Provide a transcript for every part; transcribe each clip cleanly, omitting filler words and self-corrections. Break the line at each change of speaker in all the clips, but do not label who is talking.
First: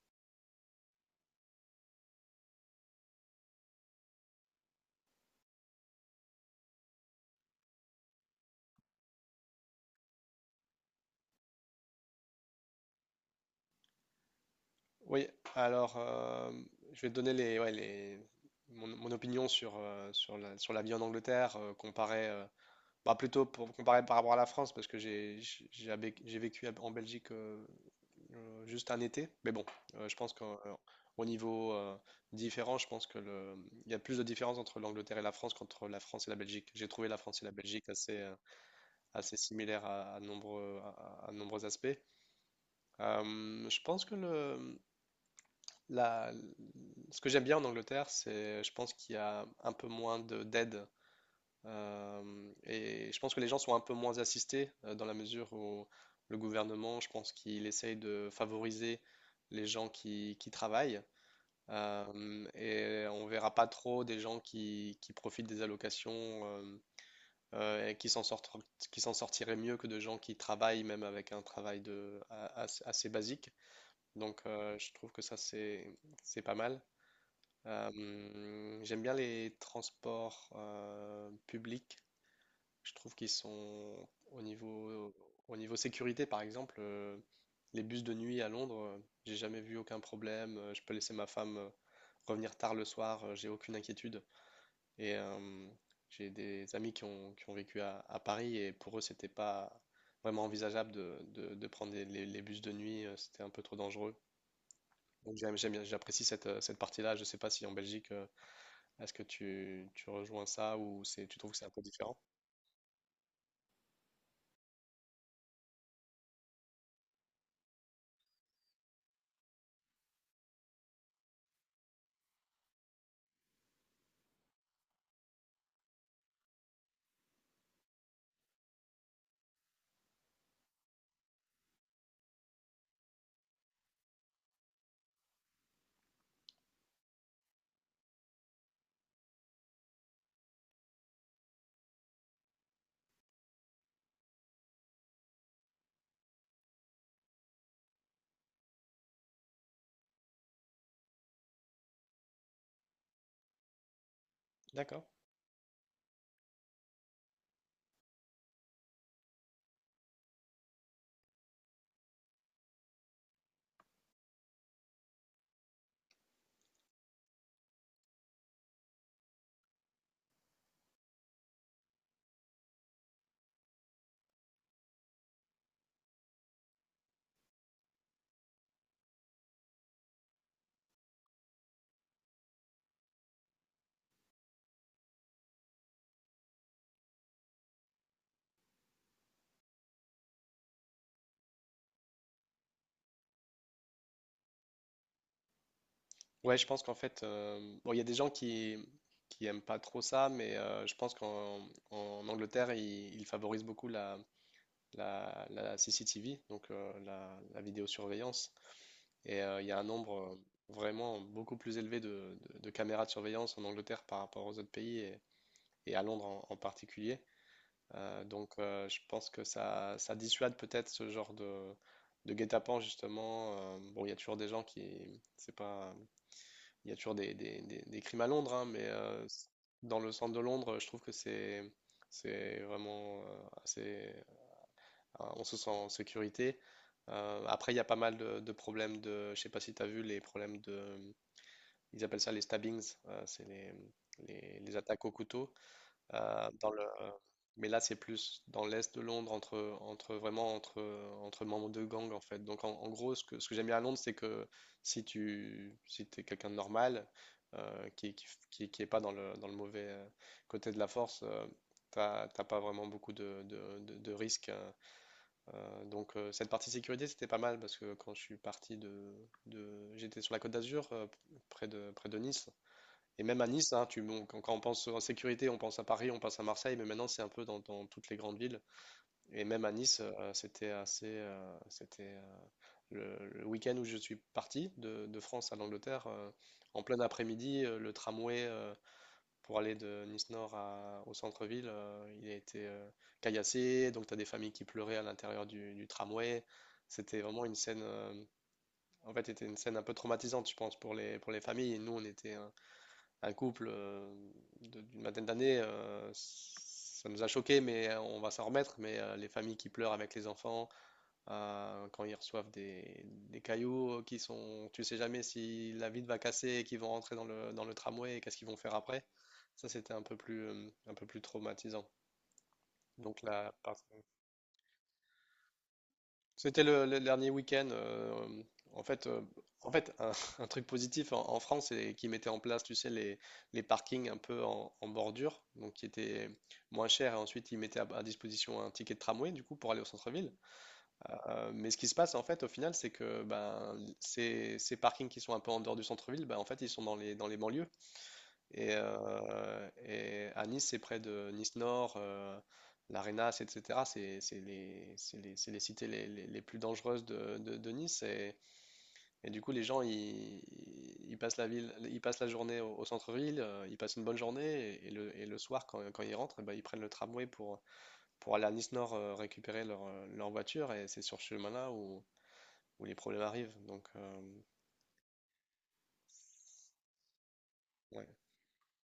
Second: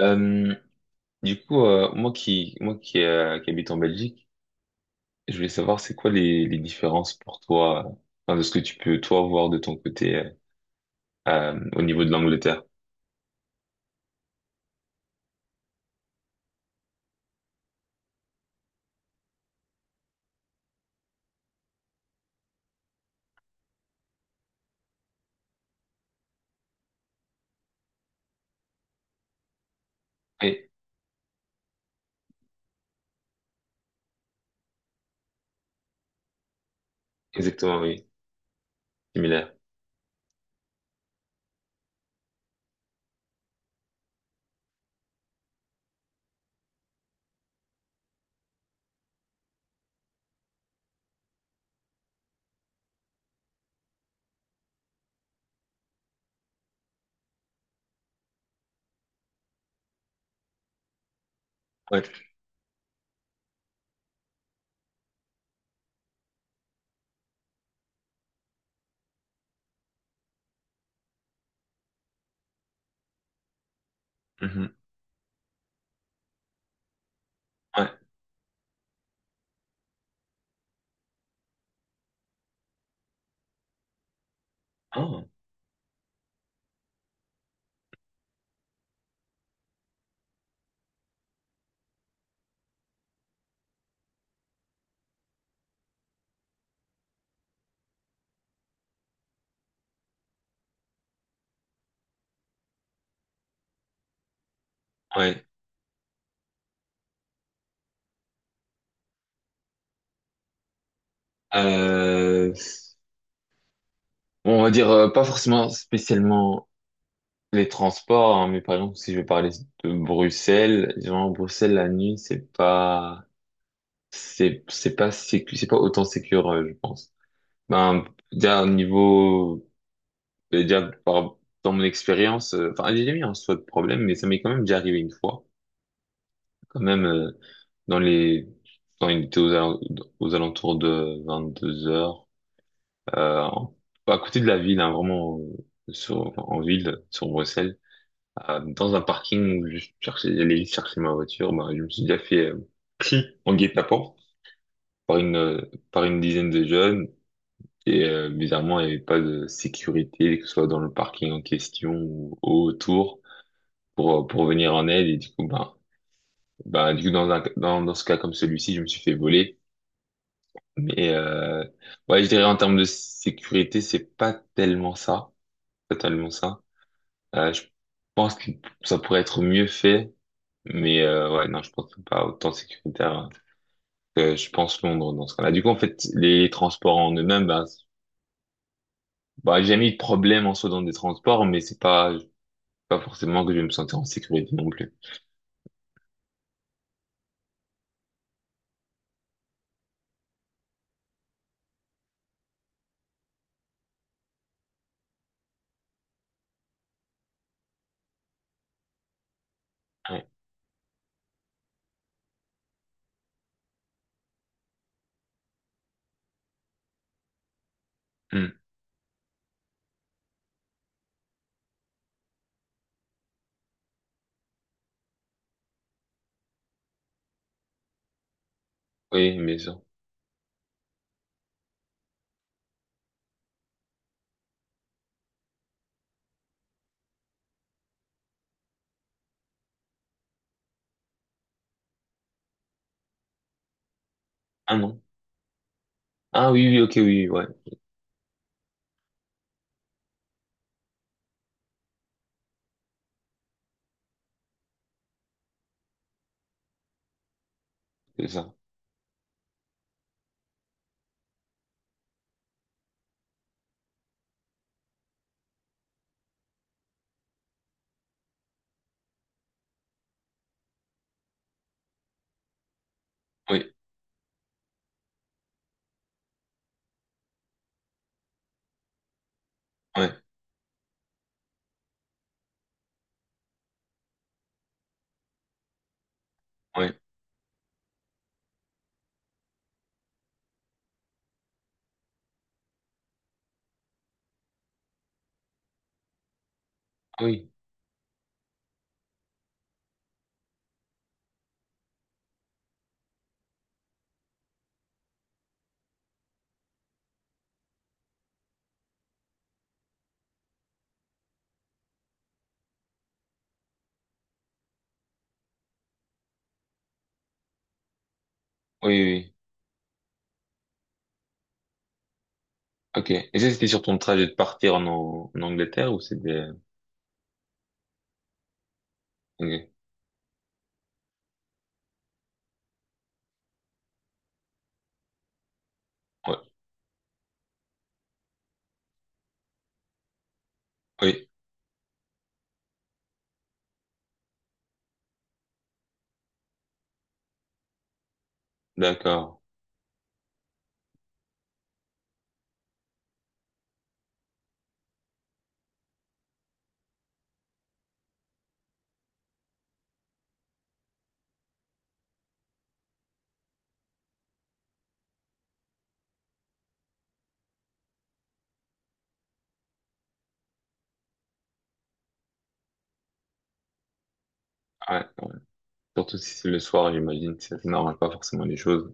Euh, qui habite en Belgique, je voulais savoir c'est quoi les différences pour toi, enfin, de ce que tu peux toi voir de ton côté au niveau de l'Angleterre.
Oui, alors je vais te donner les, ouais, les, mon opinion sur, sur la vie en Angleterre, comparée, bah, plutôt pour comparer par rapport à la France, parce que j'ai vécu en Belgique, juste un été. Mais bon, je pense qu'au
Oui,
au niveau, différent, je pense que le, il y a plus de différence entre l'Angleterre et la France qu'entre la France et la Belgique. J'ai trouvé la France et la
exactement,
Belgique
oui,
assez
similaire.
similaires à nombreux aspects. Je pense que le, la- Ce que j'aime bien en Angleterre, je pense qu'il y a un peu moins de d'aide, et je pense que les gens sont un peu moins assistés, dans la mesure où le gouvernement, je pense qu'il essaye de favoriser les gens qui travaillent,
Ouais.
et on verra pas trop des gens qui profitent des allocations, et qui s'en sortent, qui s'en sortiraient mieux que de gens qui travaillent même avec un travail assez basique. Donc,
Mhm.
je trouve que ça c'est pas mal.
Ouais.
J'aime bien les transports, publics. Je trouve qu'ils sont
Ah,
au niveau sécurité, par exemple, les bus de nuit à Londres, j'ai jamais vu aucun problème. Je peux laisser ma femme, revenir tard le soir, j'ai aucune inquiétude. Et j'ai des amis qui ont vécu à Paris, et pour eux, c'était pas vraiment envisageable de prendre les bus de nuit, c'était un peu trop dangereux. Donc
ouais.
j'apprécie cette partie-là. Je sais pas si en Belgique. Est-ce que tu rejoins ça ou tu trouves que c'est un peu différent?
Euh, bon, on va dire pas forcément spécialement les transports, hein, mais par exemple si je vais parler de Bruxelles, genre Bruxelles la nuit c'est pas sécu, c'est pas autant sécure, je pense. Ben, déjà, au niveau, ben, déjà, dans mon expérience, enfin, j'ai jamais eu en soi de problème, mais ça m'est quand même déjà arrivé une fois. Quand même, dans les, quand il était aux, al- aux alentours de 22 heures, euh, en- à côté de la ville, hein, vraiment, enfin, en ville, sur Bruxelles, dans un parking où je cherchais, j'allais juste chercher ma voiture, ben, je me suis déjà fait, pris en guet-apens
D'accord.
par par une dizaine de jeunes. Et bizarrement, il n'y avait pas de sécurité, que ce soit dans le parking en question ou autour, pour venir en aide. Et du coup, du coup, dans ce cas comme celui-ci, je me suis fait voler. Mais euh, ouais, je dirais en termes de sécurité, c'est pas tellement ça, pas tellement ça. Je pense que Ça pourrait être mieux fait, mais ouais, non, je pense que c'est pas autant sécuritaire que je pense Londres dans ce cas-là. Du coup, en fait, les transports en eux-mêmes, bah, j'ai jamais eu de problème en soi dans des transports, mais c'est pas, pas forcément que je vais me sentir en sécurité non plus.
Ouais, je pense qu'en fait, bon, il y a des gens qui aiment pas trop ça, mais je pense qu'en en Angleterre, ils favorisent beaucoup la CCTV, donc, la vidéosurveillance. Et il y a un nombre,
Ouais.
vraiment beaucoup plus élevé de caméras de surveillance en Angleterre par rapport aux autres pays et à Londres en particulier. Donc,
Hmm.
je pense que ça dissuade peut-être ce genre de guet-apens justement. Bon, il y a toujours des gens qui. C'est pas, Il y a toujours des crimes à Londres, hein, mais
Oui, bien sûr.
dans le centre de Londres, je trouve que c'est vraiment, assez. Ah, on se sent en sécurité. Après, il y a pas mal de problèmes de. Je sais pas si tu as vu les problèmes de. Ils appellent ça les stabbings, c'est les
Ah non.
attaques au couteau. Euh,
Ah oui,
dans
oui,
le,
ok, oui, oui, ouais,
mais là, c'est plus dans l'est de Londres, entre membres de gang en fait. Donc en gros, ce que j'aime bien à Londres, c'est que si t'es quelqu'un de normal, qui, qui,
c'est ça.
qui, qui est pas dans le mauvais, côté de la force, t'as pas vraiment beaucoup de risques, hein. Donc, cette partie sécurité, c'était pas mal parce que quand je suis parti j'étais sur la Côte d'Azur, près de Nice. Et même à Nice,
Oui,
hein, quand on pense en sécurité, on pense à Paris, on pense à Marseille, mais maintenant c'est un peu dans toutes les grandes villes. Et même à Nice,
ouais,
c'était, le week-end où je suis parti de France à l'Angleterre, en
ouais,
plein après-midi, le tramway, pour aller de Nice Nord au centre-ville, il a été, caillassé. Donc tu as des familles qui pleuraient à l'intérieur du tramway. C'était
ah
vraiment
oui,
une scène, en fait, c'était une scène un peu traumatisante, je pense, pour les familles. Et nous, on était, un couple, d'une vingtaine d'années, ça nous a choqués, mais on va s'en remettre. Mais les familles qui pleurent avec les enfants, quand ils reçoivent des cailloux, qui sont, tu sais jamais si la vitre va casser et qu'ils vont rentrer dans le tramway et qu'est-ce qu'ils vont faire
oui,
après.
oui. Oui.
Ça, c'était un peu plus traumatisant.
Ok.
Donc
Et ça,
là,
c'était
par-
sur ton trajet de partir en, en Angleterre ou c'était...
C'était le dernier week-end. En fait, euh, en
Ok.
fait un, un truc positif en France, c'est qu'ils mettaient en place, tu sais, les parkings un peu en bordure, donc qui étaient
Ouais,
moins chers. Et ensuite, ils mettaient à disposition un ticket de tramway, du coup, pour aller au centre-ville.
oui,
Mais ce qui se passe, en fait, au final, c'est que ben, ces parkings qui sont un peu en dehors du centre-ville, ben, en fait, ils sont dans les banlieues. Et,
d'accord.
euh, et à Nice, c'est près de Nice Nord, l'Arenas, etc. C'est les cités les plus dangereuses de Nice. Et du coup, les gens, ils passent la ville, ils passent la journée au centre-ville, ils passent une bonne journée. Et le soir, quand ils rentrent, eh ben, ils prennent le tramway pour aller à Nice Nord, récupérer leur voiture. Et c'est sur ce chemin-là où les problèmes arrivent. Donc,
Ouais, ouais. Surtout si c'est le soir, j'imagine, ça ne
ouais.
pas forcément les choses.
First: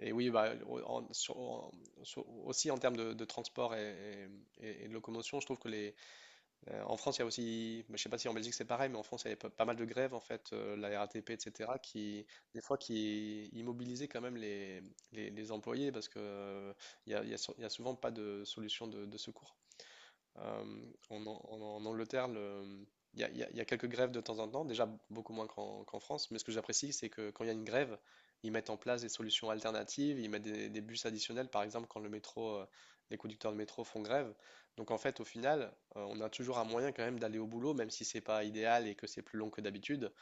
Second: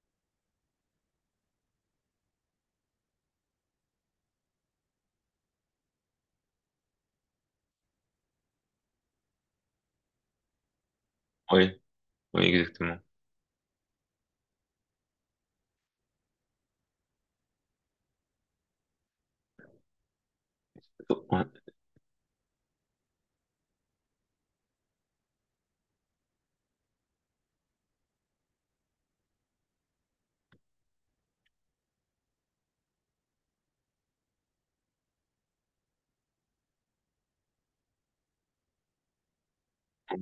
Et oui, bah, aussi en termes de transport et de locomotion, je trouve que en France, il y a aussi, bah, je sais pas si en Belgique c'est pareil, mais en France, il y avait pas, pas mal de grèves en fait, la RATP, etc.,
Oui,
qui
oui,
des fois
exactement.
qui immobilisaient quand même les employés parce que, il y a sou- il y a souvent pas de solution de secours. Euh, en, An-
Ouais,
en- en Angleterre, le- il y a, il y a- il y a quelques grèves de temps en temps, déjà beaucoup moins qu'en France, mais ce que j'apprécie, c'est que quand il y a une grève, ils mettent en place des solutions alternatives, ils mettent des bus additionnels, par exemple quand les conducteurs de métro font grève. Donc en fait, au final, on a toujours un moyen quand même d'aller au boulot, même si c'est pas idéal et que c'est plus long que d'habitude.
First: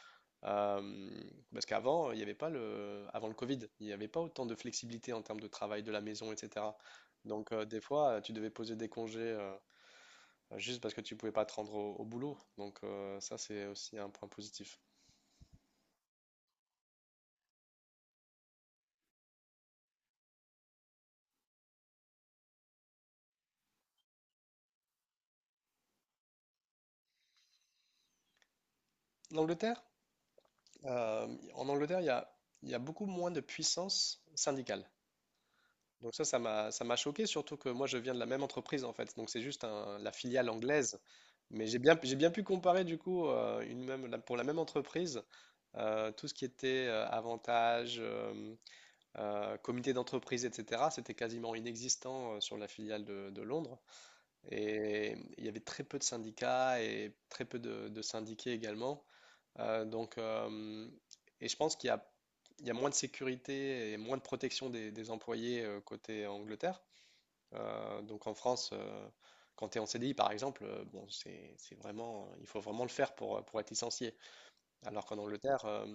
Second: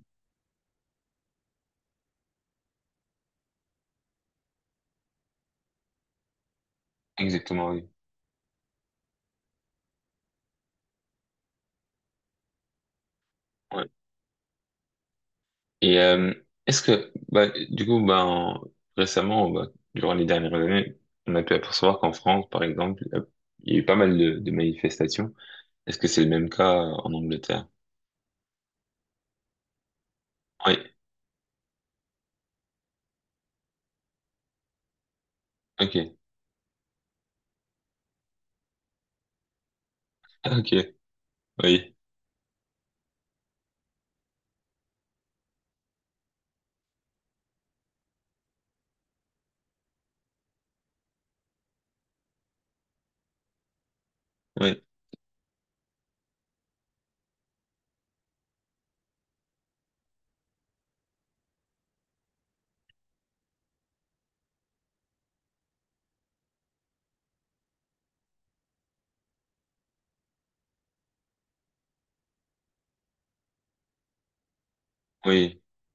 Euh, Parce qu'avant, il n'y avait pas le, avant le Covid, il n'y avait pas autant de flexibilité en termes de travail de la maison, etc. Donc,
exactement,
des
oui.
fois, tu devais poser des congés, juste parce que tu pouvais pas te rendre au boulot. Donc, ça, c'est
Ouais.
aussi un point positif.
Et est-ce que, bah, du coup, récemment, bah, durant les dernières années, on a pu apercevoir qu'en France, par exemple, il y a eu pas mal de manifestations. Est-ce que c'est le même cas en Angleterre?
L'Angleterre,
Oui,
euh, En Angleterre, il y a beaucoup moins de puissance syndicale. Donc
ok,
ça, ça m'a choqué, surtout que moi, je viens de la même entreprise, en fait. Donc c'est juste la filiale
ah, ok,
anglaise. Mais j'ai
oui,
bien, j'ai bien pu comparer, du coup, pour la même entreprise, tout ce qui était, avantages, comité d'entreprise, etc., c'était quasiment inexistant, sur la filiale de Londres.
oui,
Et il y avait très peu de syndicats et très peu de syndiqués également. Euh, donc, euh, et je pense qu'il y a moins de sécurité et moins de protection des employés, côté Angleterre. Donc en France, quand tu es en CDI par exemple, bon, il faut vraiment le faire pour être licencié. Alors qu'en
oui,
Angleterre,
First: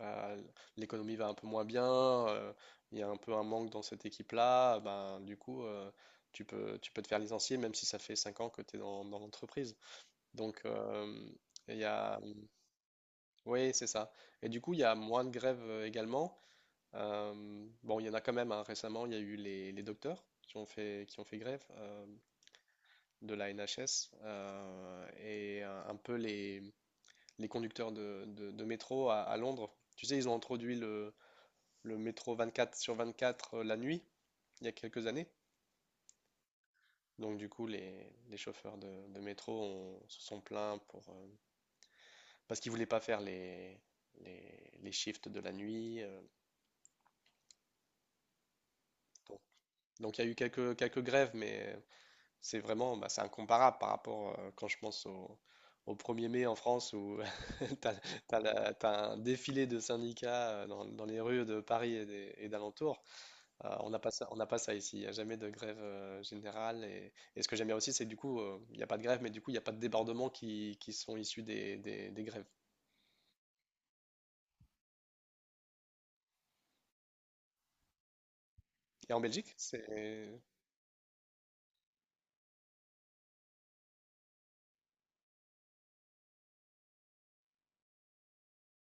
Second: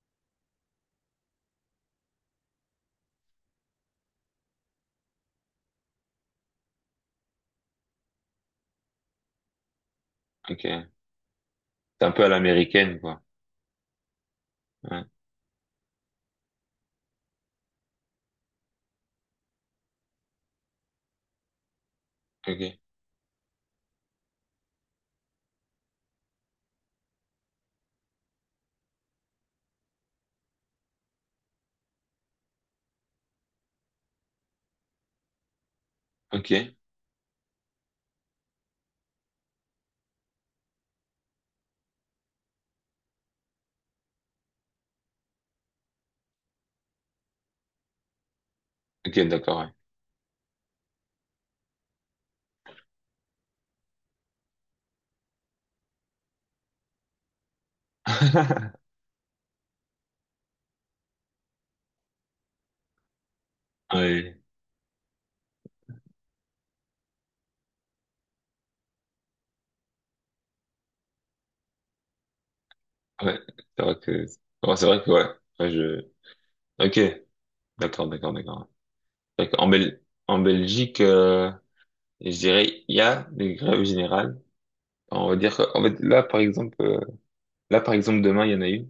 euh, l'économie va un peu moins bien, euh, il y a un peu un manque dans cette équipe-là, ben, du coup, tu peux te faire licencier même si ça fait 5 ans que tu es dans l'entreprise. Donc,
ok.
il y
C'est un
a.
peu à l'américaine, quoi.
Oui, c'est ça. Et du coup, il y a
Ouais.
moins de grèves, également. Bon, il y en a quand même, hein. Récemment, il y a eu les docteurs qui ont fait grève,
Ok,
de la NHS, et un peu les conducteurs de métro à Londres. Tu sais, ils ont introduit le métro 24 sur 24, la nuit, il y a quelques années.
ok,
Donc du coup, les chauffeurs de métro se sont plaints parce qu'ils voulaient pas faire les shifts de la nuit.
ok,
Donc,
d'accord, ouais.
donc il y a eu quelques grèves, mais c'est incomparable par rapport, quand je pense au 1er mai en France où t'as, t'as un défilé de syndicats, dans les rues de Paris et d'alentours. On n'a pas ça,
Oui,
on n'a pas ça ici. Il n'y a jamais de grève, générale. Et ce que j'aime bien aussi, c'est que du coup, il n'y a pas de grève, mais du coup, il n'y a pas de débordements qui sont issus des grèves.
ouais, c'est vrai que, ouais, c'est vrai que, ouais, ouais, je, ok, d'accord, d'accord, d'accord.
Et en
Fait
Belgique,
qu'en
c'est
Bel- En Belgique, et je dirais, il y a des grèves générales. On va dire que, en fait, là, par exemple, demain, il y en a eu.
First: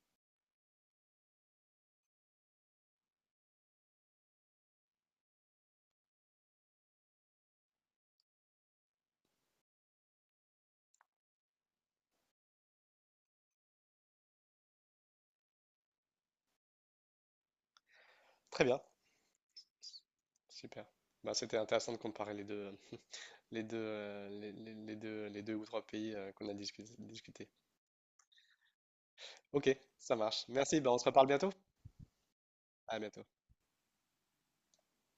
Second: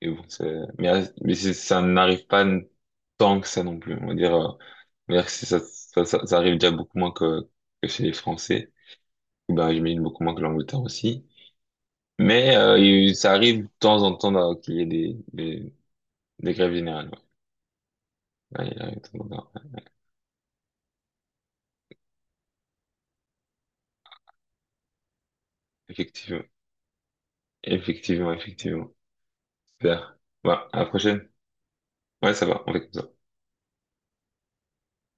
Et bon, c'est- mais, ça n'arrive pas n- tant que ça non plus. On va dire que ça arrive déjà beaucoup moins que chez les Français. Et ben, j'imagine beaucoup moins que l'Angleterre aussi. Mais ça arrive de temps en temps qu'il y ait des grèves générales. Ouais.
très
Ouais,
bien.
il arrive de temps en temps.
Super. Bah, c'était intéressant de comparer les deux ou trois pays,
Effectivement,
qu'on a discuté.
effectivement, effectivement.
Ok, ça
Super.
marche.
Voilà,
Merci.
à la
Bah, on se reparle
prochaine.
bientôt.
Ouais, ça va, on fait comme
À
ça.
bientôt.